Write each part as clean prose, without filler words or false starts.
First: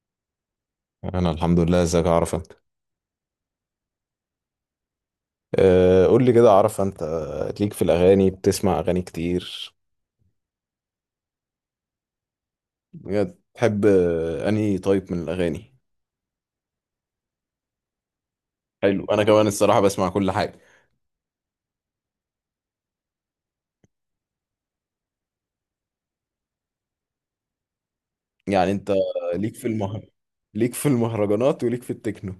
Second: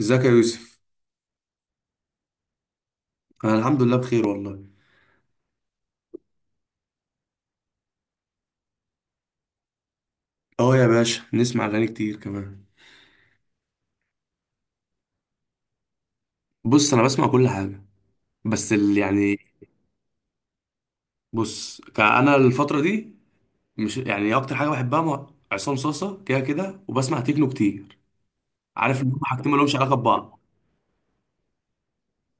ازيك يا يوسف. انا الحمد لله. ازيك يا عرفة انت؟ انا الحمد لله بخير والله. أه قول لي كده يا عرفة، انت ليك في الاغاني؟ بتسمع اغاني كتير اه يا باشا نسمع اغاني كتير كمان. بجد؟ تحب انهي طيب من الاغاني؟ بص انا بسمع كل حاجه بس ال حلو، انا يعني. كمان الصراحة بسمع كل حاجة. بص انا الفتره دي مش يعني اكتر حاجه بحبها عصام صاصا كده كده وبسمع تكنو كتير. يعني انت عارف ان هم حاجتين ليك ما في لهمش علاقه المهر ببعض. ليك في المهرجانات وليك في التكنو.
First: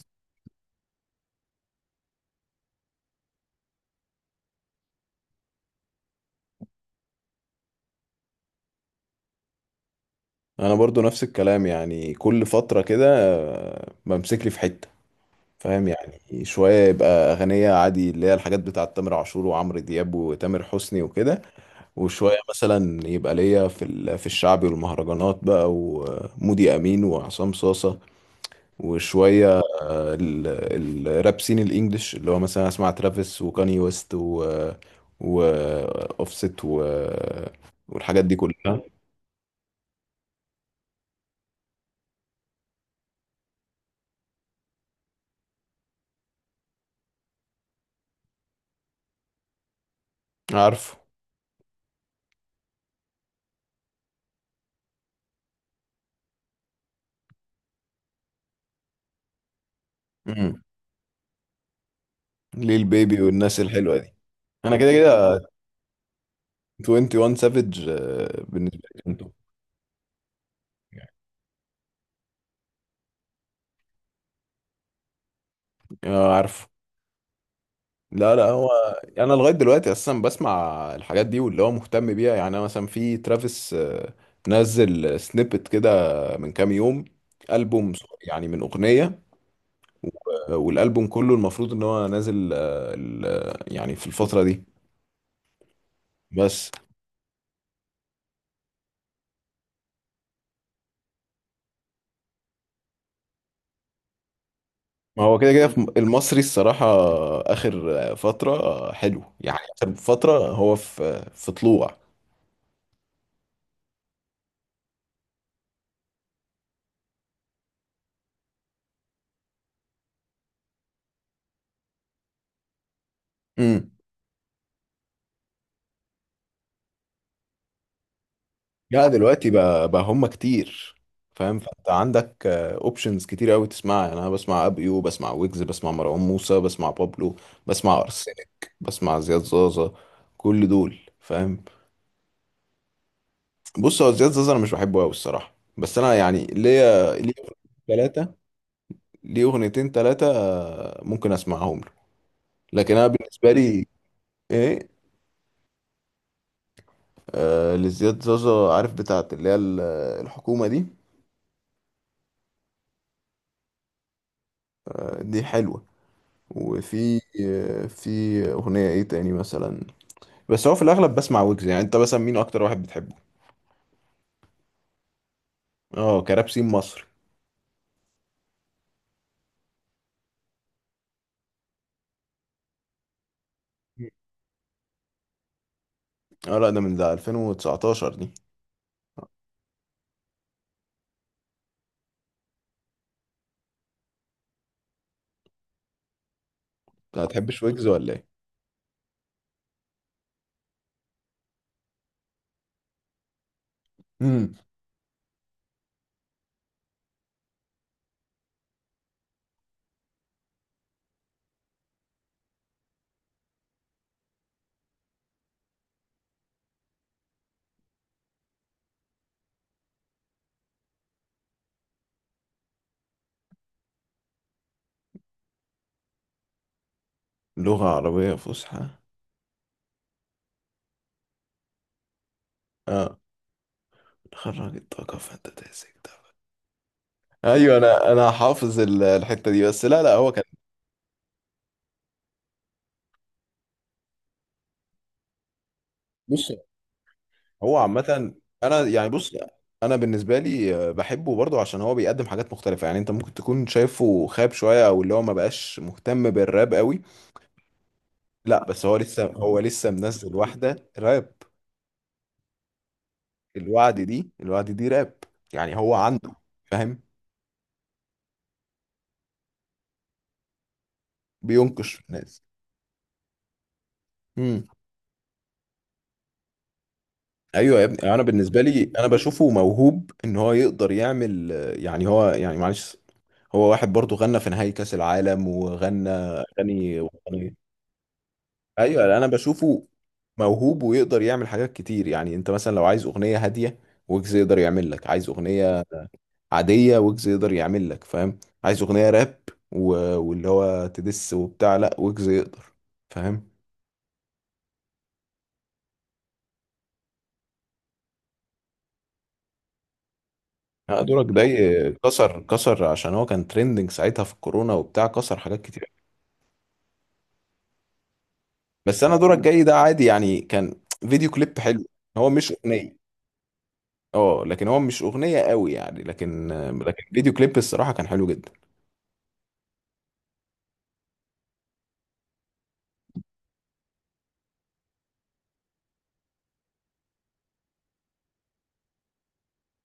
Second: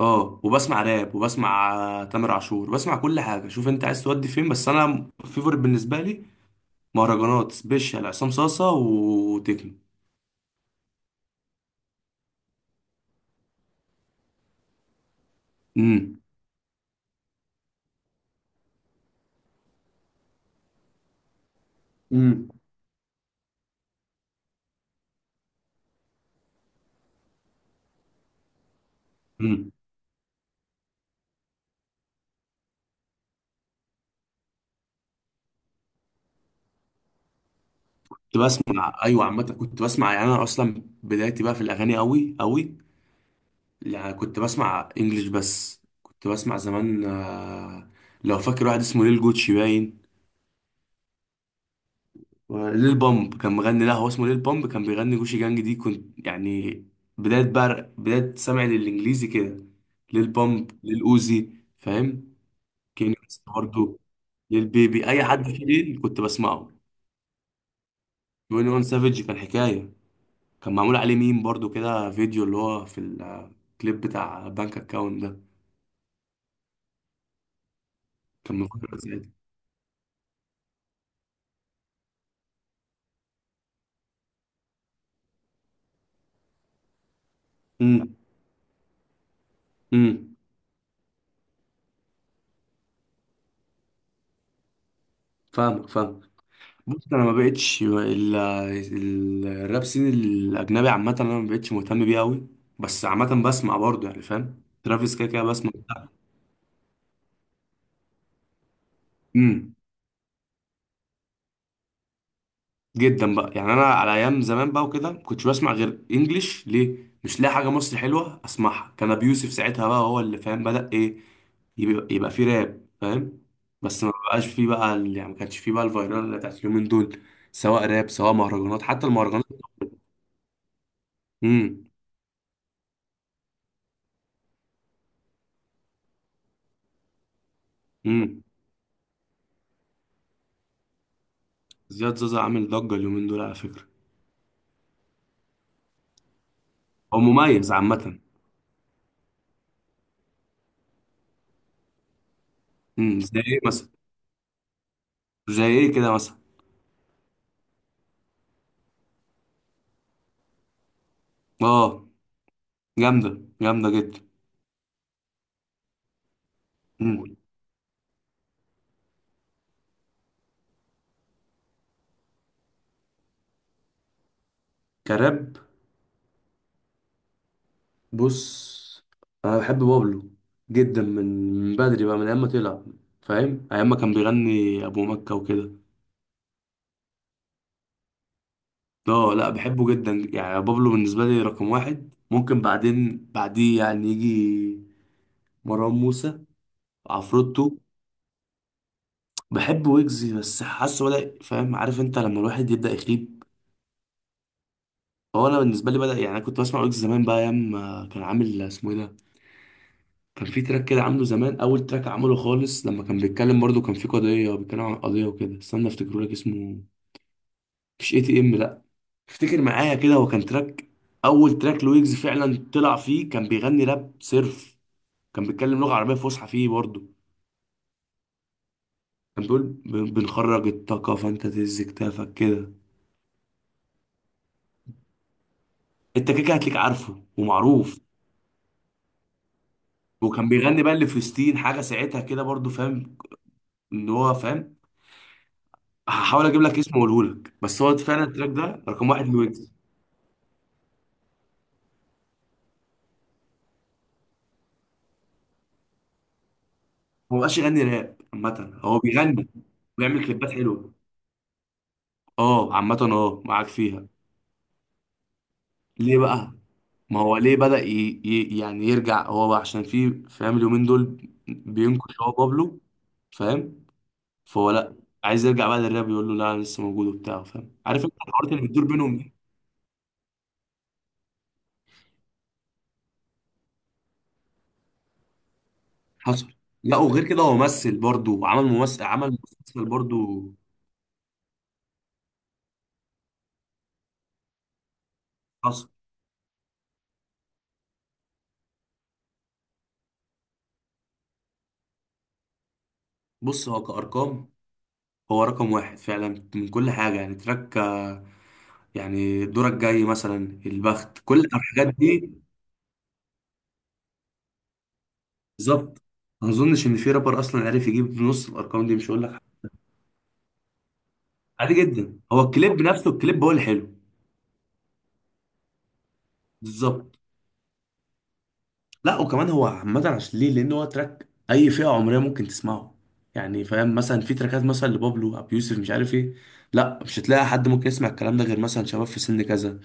اه وبسمع راب وبسمع تامر عاشور بسمع كل حاجه. شوف انت عايز تودي فين بس انا فيفورت بالنسبه لي مهرجانات سبيشال عصام صاصا وتكنو. انا برضو نفس الكلام، يعني كل فترة كده بمسك لي في حتة، فاهم؟ امم يعني شوية يبقى أغنية عادي اللي هي الحاجات بتاعة تامر عاشور وعمرو دياب وتامر حسني وكده، وشوية مثلا يبقى ليا في في الشعبي والمهرجانات بقى ومودي أمين وعصام صاصة، وشوية امم الراب سين الإنجليش اللي هو مثلا أسمع ترافيس وكاني ويست و وأوفست والحاجات دي كنت كلها. بسمع ايوه، عامه كنت بسمع يعني انا اصلا بدايتي بقى في الاغاني قوي قوي. يعني كنت بسمع انجليش بس كنت بسمع زمان لو فاكر واحد اسمه ليل جوتشي باين. عارفه. ليل بامب كان مغني، لا هو اسمه ليل بامب كان بيغني جوشي جانج دي، كنت يعني بدايه بقى، بدايه سمعي للانجليزي كده ليل مم. بامب ليل اوزي. فاهم. ليل كيني بيبي ويست والناس الحلوة برضه. دي. ليل أنا كده بيبي اي كده حد فيه ليل كنت بسمعه. 21 سافيج بالنسبة 21 لي. سافيج كان حكايه. كان معمول عليه ميم برضو كده فيديو اللي هو في الكليب بتاع بنك اكاونت ده. اه عارف. لا، لا، كان هو من فترة انا زيادة. لغايه دلوقتي اساسا بسمع الحاجات دي واللي هو مهتم بيها، يعني انا مثلا في ترافيس نزل سنيبت كده من كام يوم. البوم ص- امم يعني من اغنيه، امم والالبوم كله المفروض ان هو نازل يعني في الفتره دي. فاهمك. بس بص انا ما بقتش الراب سين الاجنبي عامة انا ما بقتش مهتم بيه قوي. بس عامة بسمع برضو يعني فاهم ترافيس ما كده هو كده كده كده بسمع. في المصري الصراحه اخر فتره حلو، يعني امم اخر فتره هو في طلوع. جدا بقى، يعني انا على ايام زمان بقى وكده ما كنتش بسمع غير انجليش ليه، مش لاقي حاجه مصري حلوه اسمعها، كان ابي يوسف ساعتها بقى هو اللي فاهم بدا ايه. يبقى فيه راب فاهم. بس ما بقاش فيه بقى ال- يعني ما كانش فيه بقى الفيرال اللي بتاعت اليومين دول، سواء راب سواء مهرجانات حتى لا المهرجانات. دلوقتي بقى هم كتير، فاهم؟ فانت امم عندك اوبشنز كتير قوي تسمعها، يعني انا بسمع ابيو، بسمع ويجز، بسمع مروان موسى، بسمع بابلو، بسمع امم ارسنك، بسمع زياد زازا. كل دول فاهم. زياد زازا عامل ضجه اليومين دول على فكره. بص هو زياد زازا انا مش بحبه قوي الصراحه، بس انا يعني ليا هو ليه مميز عامه. ثلاثه، ليه اغنيتين ثلاثه ممكن اسمعهم له، لكن انا زي بالنسبه ايه لي مثلا؟ ايه. زي ايه كده مثلا؟ آه لزياد زازا، عارف بتاعت اللي هي الحكومه دي. اه جامده، جامده جدا. آه دي حلوه. وفي امم في اغنيه ايه تاني مثلا؟ بس هو في الاغلب بسمع ويجز. يعني انت مثلا مين اكتر واحد بتحبه؟ كراب. اه كراب سين مصري. بص انا بحب بابلو جدا، من من بدري بقى من ايام ما طلع. فاهم ايام ما كان بيغني ابو مكة وكده. اه لا، ده من ده 2019 دي انت. اه لا بحبه جدا يعني بابلو بالنسبة لي رقم واحد. ممكن بعدين بعديه يعني يجي مروان موسى هتحبش عفروتو. ويجز ولا ايه؟ بحب ويجز بس حاسه بدأ فاهم، عارف انت لما الواحد يبدأ يخيب. امم هو انا بالنسبة لي بدأ. يعني انا كنت بسمع ويجز زمان بقى ايام ما كان عامل اسمه ايه ده. كان في تراك كده عامله زمان، اول تراك عمله خالص لما كان بيتكلم برضه كان في قضيه، بيتكلم عن قضيه وكده. استنى افتكره لك، اسمه مش اي تي ام لا. افتكر معايا كده هو كان تراك، اول تراك لويجز فعلا طلع فيه، كان بيغني راب صرف. كان بيتكلم لغه عربيه فصحى فيه برضه. لغه عربيه فصحى. كان بيقول بنخرج الطاقه فانت تهز كتافك كده. اه خرجت طاقه فانت تمسك ده. انت كده كده هتلاقيك عارفه ايوه، ومعروف. انا حافظ الحته دي. بس لا، لا، هو كان. وكان بيغني بقى لفلسطين حاجه ساعتها كده برضه فاهم ان هو فاهم. بص هحاول اجيب لك اسمه واقوله لك هو بس هو فعلا عامة، التراك أنا ده يعني رقم واحد بص لويجز. أنا بالنسبة لي بحبه برضه عشان هو بيقدم حاجات مختلفة. يعني أنت ممكن تكون شايفه خاب شوية أو اللي هو ما بقاش مهتم بالراب قوي. هو مبقاش يغني راب لا عامة، بس هو هو لسه بيغني هو لسه بيعمل منزل كليبات واحدة حلوة. راب. اه عامة اه معاك فيها. الوعد دي راب، يعني هو ليه عنده، بقى؟ فاهم، ما هو ليه بدأ يعني يرجع هو بقى عشان في فاهم اليومين دول بينقش في بينكش هو الناس. بابلو. فاهم؟ امم فهو لأ، عايز يرجع بقى للراب، يقول له لا أنا لسه موجود وبتاع. فاهم؟ ايوه يا ابني. عارف انت يعني انا الحوارات بالنسبه اللي بتدور لي انا بينهم دي؟ بشوفه موهوب ان هو يقدر يعمل يعني هو يعني معلش، هو واحد برضه غنى في نهائي كاس العالم وغنى حصل. لا اغاني وغير كده وطنية. هو ممثل برضه، وعمل ممثل ايوه انا عمل مسلسل بشوفه برضه. موهوب ويقدر يعمل حاجات كتير. يعني انت مثلا لو عايز اغنيه هاديه ويجز يقدر يعمل لك، عايز اغنيه حصل. عاديه ويجز يقدر يعمل لك، فاهم؟ عايز اغنيه راب واللي هو تدس وبتاع، لا ويجز يقدر، فاهم. بص هو كأرقام هو رقم واحد فعلا من كل حاجة، يعني تراك يعني دورك جاي مثلا، لا، البخت، دورك كل ده دورك الحاجات دي. كسر كسر عشان هو كان ترندنج ساعتها في الكورونا وبتاع، كسر حاجات كتير. بالظبط. ما اظنش ان في رابر اصلا عارف يجيب نص الارقام دي، بس مش انا هقول لك دورك حاجة. جاي ده عادي يعني، كان فيديو كليب عادي حلو. جدا، هو هو مش الكليب اغنيه، نفسه الكليب هو اللي حلو. اه لكن هو مش اغنيه قوي يعني، لكن لكن بالظبط. فيديو كليب الصراحه كان حلو جدا. لا وكمان هو عامه عشان ليه، لان هو تراك اي فئه عمريه ممكن تسمعه. يعني فاهم مثلا في تراكات مثلا لبابلو ابو يوسف مش عارف ايه، لا مش هتلاقي حد ممكن يسمع الكلام ده غير مثلا شباب في سن كذا.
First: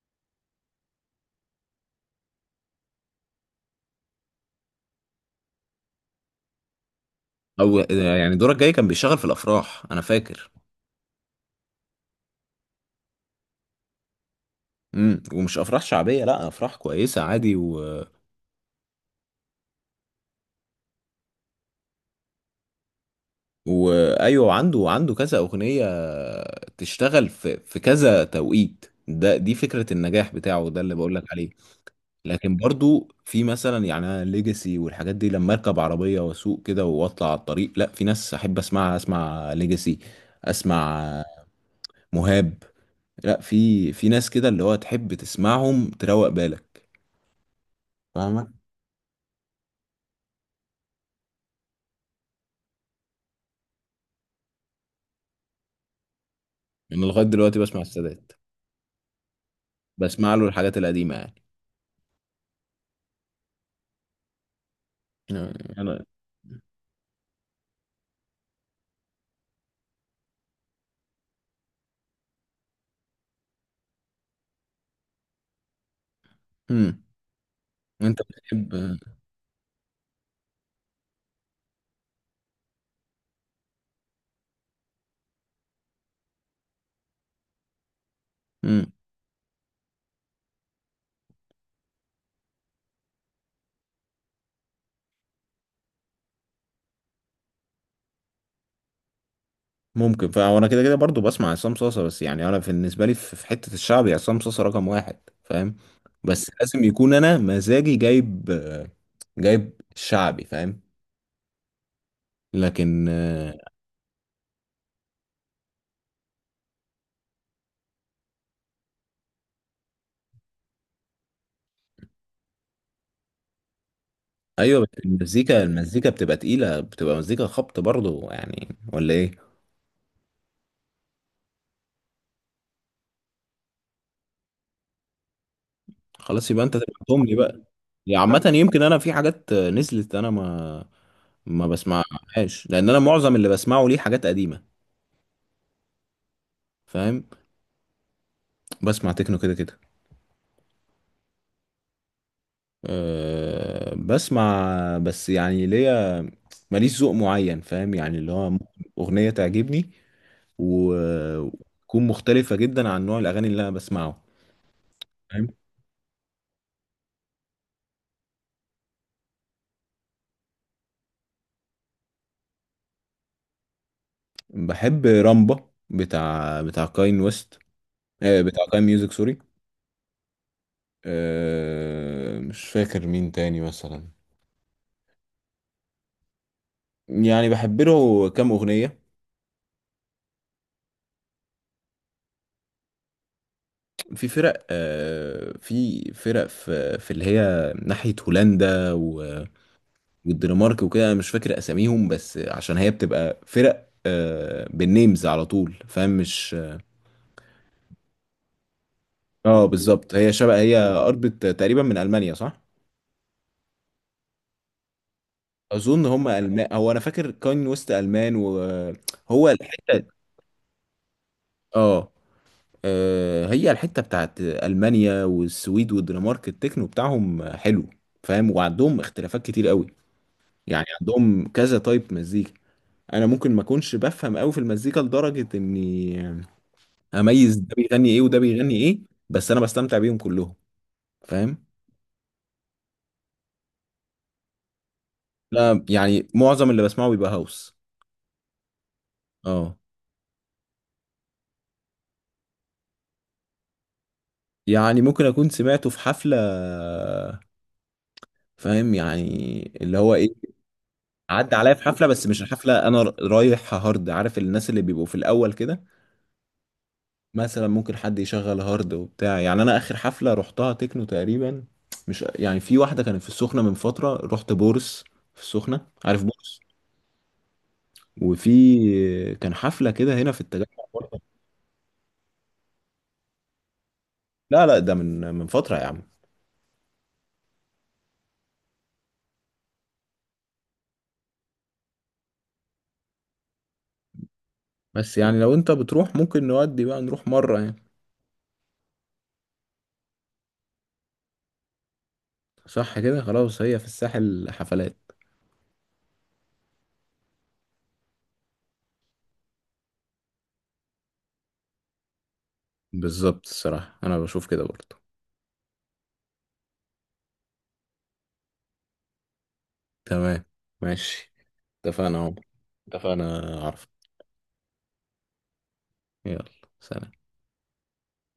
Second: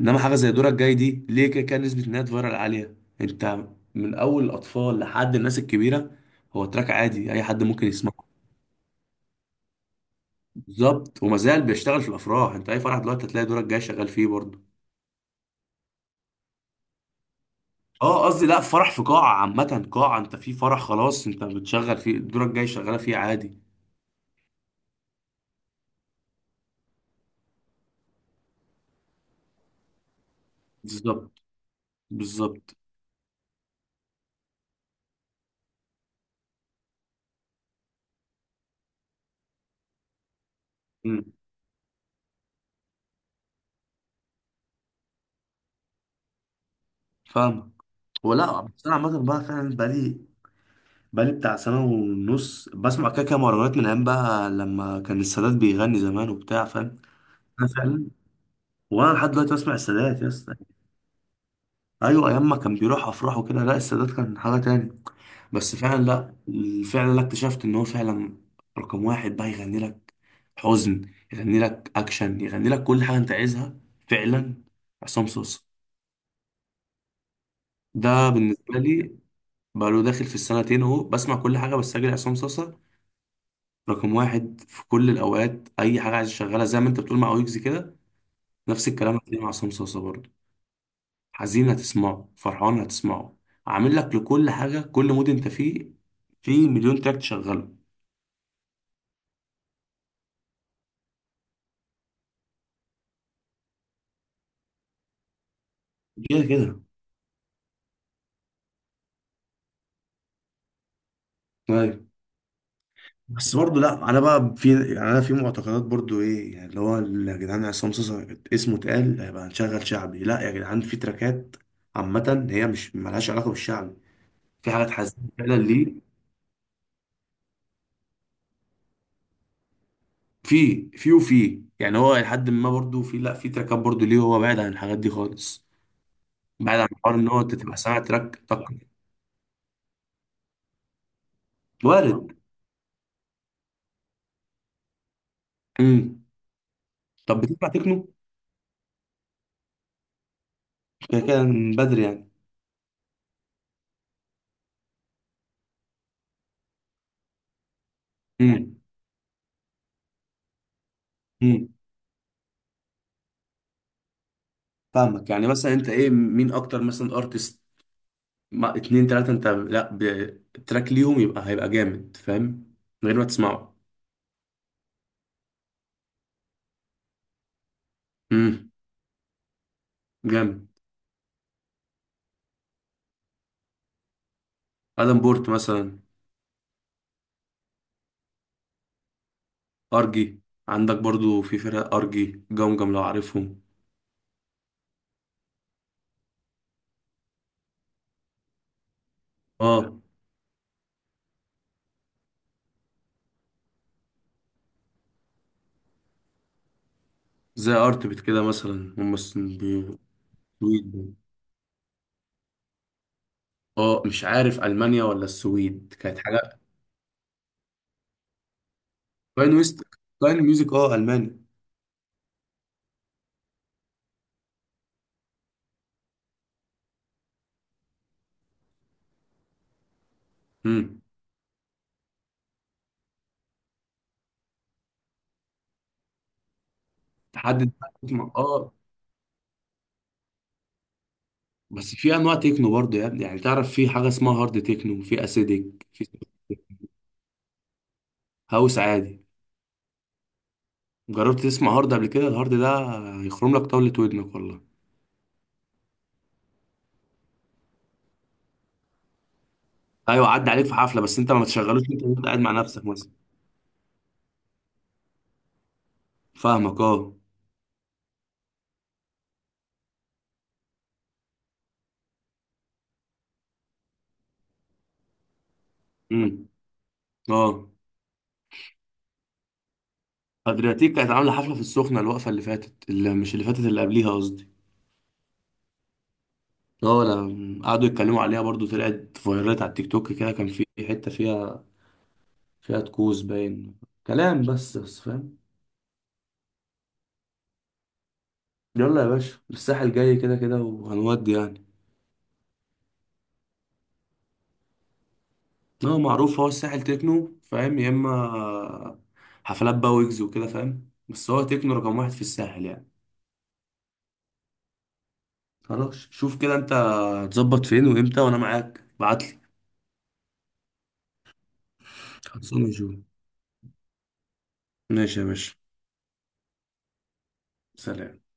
انما حاجه زي دورك جاي دي ليه كده كده نسبه انها فايرال عاليه. انت من اول الاطفال لحد الناس الكبيره، هو تراك عادي اي حد او، ممكن يعني يسمعه. دورك جاي كان بيشتغل في الافراح انا فاكر. بالظبط، وما زال بيشتغل في الافراح. انت اي فرح دلوقتي هتلاقي دورك جاي شغال فيه برضه. ومش افراح شعبيه، لا افراح كويسه عادي اه قصدي لا فرح في قاعه عامه قاعه، انت في فرح خلاص انت بتشغل فيه دورك جاي شغاله فيه عادي. وايوه، عنده كذا اغنيه تشتغل في كذا توقيت، ده دي فكره النجاح بتاعه، ده اللي بقول لك بالظبط. عليه. لكن بالظبط. برضو في مثلا، يعني ليجاسي والحاجات دي لما اركب عربيه واسوق كده واطلع على الطريق، لا في ناس احب اسمعها، اسمع ليجاسي، اسمع امم مهاب، لا في ناس كده اللي هو تحب تسمعهم تروق بالك. فاهمك. فاهمك. ولا بس انا عامه بقى فعلا بقالي بتاع سنه ونص بسمع كده كده مهرجانات من ايام بقى لما كان السادات بيغني زمان وبتاع فاهم. انا لغايه دلوقتي أنا بسمع فعلا. السادات. وانا لحد دلوقتي بسمع السادات يا بسمع له اسطى. الحاجات القديمه يعني. ايوه ايام ما كان بيروح افراح وكده لا، السادات كان حاجه تاني. بس فعلا انا. لا. فعلا لا، اكتشفت ان هو فعلا رقم واحد بقى. يغني لك حزن، يغني لك اكشن، يغني لك كل حاجه انت عايزها. فعلا. عصام صوصه امم انت ده بتحب. بالنسبه لي. بقى له داخل في السنتين اهو بسمع كل حاجه بس اجري عصام صوصه رقم واحد في كل الاوقات. اي حاجه عايز اشغلها زي ما انت بتقول مع ويجز كده، نفس امم الكلام هتلاقيه مع عصام صوصه برضه. حزين هتسمعه، فرحان هتسمعه، عامل لك لكل حاجة كل مود انت فيه في مليون تراك تشغله. ممكن، فانا كده كده برضو بسمع عصام صاصا، بس يعني انا بالنسبه لي في حته الشعبي عصام صاصا رقم واحد، فاهم. كده بس كده. لازم يكون انا مزاجي جايب، جايب شعبي، فاهم. ايوه. لكن بس برضه لا انا بقى يعني انا في معتقدات برضه ايه يعني اللي هو، يا جدعان عصام صاصا اسمه اتقال هيبقى هنشغل شعبي، لا يا جدعان في تراكات عامة هي مش ملهاش علاقة بالشعبي. في ايوه بس حاجات حزينة فعلا المزيكا ليه. المزيكا بتبقى تقيله، بتبقى مزيكا خبط برضو يعني، ولا ايه؟ في يعني هو لحد ما برضو في، لا في تراكات برضو ليه هو بعيد عن الحاجات دي خالص. خلاص يبقى انت بعيد عن حوار تبقى ان لي هو انت بقى. تبقى سامع يعني تراك عامه طق. يمكن انا في حاجات نزلت انا ما وارد. بسمعهاش، لان انا معظم اللي بسمعه ليه حاجات قديمه، امم فاهم. طب بتسمع تكنو بسمع تكنو كده كده. كده كده من بدري يعني. أه بسمع، بس يعني ليا ماليش ذوق معين، فاهم؟ يعني اللي هو ممكن امم اغنيه تعجبني امم وتكون مختلفه جدا عن نوع الاغاني اللي انا بسمعه. فاهمك. فاهم. يعني مثلا انت ايه مين اكتر مثلا ارتست ما اتنين تلاتة انت، لا بتراك ليهم يبقى هيبقى جامد فاهم من غير ما تسمعه. بحب رامبا، بتاع كاين ويست. أه بتاع امم كاين ميوزك سوري. جامد. أه مش فاكر مين تاني مثلا. ادم بورت مثلا. يعني بحب له كام اغنيه. ارجي. عندك برضو في فرق ارجي جمجم لو عارفهم. في فرق في اللي هي ناحية هولندا اه. والدنمارك وكده، انا مش فاكر اساميهم بس عشان هي بتبقى فرق بالنيمز على طول، فاهم؟ مش زي ارتبت كده مثلا هم اه بالظبط، هي شبه، سويد هي دول. قربت تقريبا من المانيا صح؟ اه مش عارف المانيا ولا السويد اظن كانت هم حاجه. المان، هو انا فاكر كاين ويست المان، وهو كاين ويست، الحتة. كاين ميوزك، اه الماني. اه هي الحتة بتاعت المانيا والسويد والدنمارك، التكنو بتاعهم حلو، فاهم؟ وعندهم اختلافات كتير قوي، يعني امم عندهم كذا تايب مزيكا. انا ممكن ما اكونش بفهم قوي في المزيكا لدرجه اني اميز تحدد ده بقى بيغني ايه التكنو. وده اه. بيغني ايه، بس انا بستمتع بيهم كلهم، فاهم. بس في انواع تكنو برضه يا ابني يعني، تعرف في حاجه اسمها هارد تكنو، في لا اسيديك، في. يعني معظم اللي بسمعه بيبقى هاوس. هاوس عادي. اه، جربت تسمع هارد قبل كده؟ الهارد ده هيخرم لك طاوله ودنك والله. يعني ممكن اكون سمعته في حفله، فاهم؟ يعني اللي هو ايوه ايه. عدى عليك في حفله بس انت ما عدى عليا في تشغلوش انت حفله، وأنت بس قاعد مش مع نفسك الحفله انا مثلا. رايح هارد، عارف الناس اللي بيبقوا في الاول كده، فاهمك اه. مثلا ممكن حد يشغل هارد وبتاع. يعني انا اخر حفله رحتها تكنو تقريبا، مش يعني، في واحده كانت في السخنه من فتره، رحت بورس في السخنه، عارف امم بورس؟ اه. وفي كان حفله كده هنا في التجمع ادرياتيك كانت برضه. عامله حفله في السخنه الوقفه اللي فاتت، اللي مش اللي فاتت اللي قبليها قصدي. لا لا، ده من فتره يا عم. اه لا قعدوا يتكلموا عليها برضو، طلعت فايرات على التيك توك كده، كان في حته فيها فيها تكوز باين كلام بس بس بس يعني فاهم. لو انت بتروح ممكن نودي بقى، نروح مره يعني. يلا يا باشا الساحل جاي كده كده وهنودي يعني. صح كده، خلاص، هي في الساحل حفلات. هو معروف هو الساحل تكنو فاهم يا اما. حفلات بقى ويجز وكده فاهم بس هو تكنو رقم واحد في الساحل يعني. بالظبط الصراحه انا بشوف كده برضه. خلاص شوف كده انت هتظبط فين وامتى وانا معاك ابعتلي. تمام، ماشي، اتفقنا اهو. خلصانه يا جو. اتفقنا، عارف. ماشي يا باشا. يلا سلام. سلام.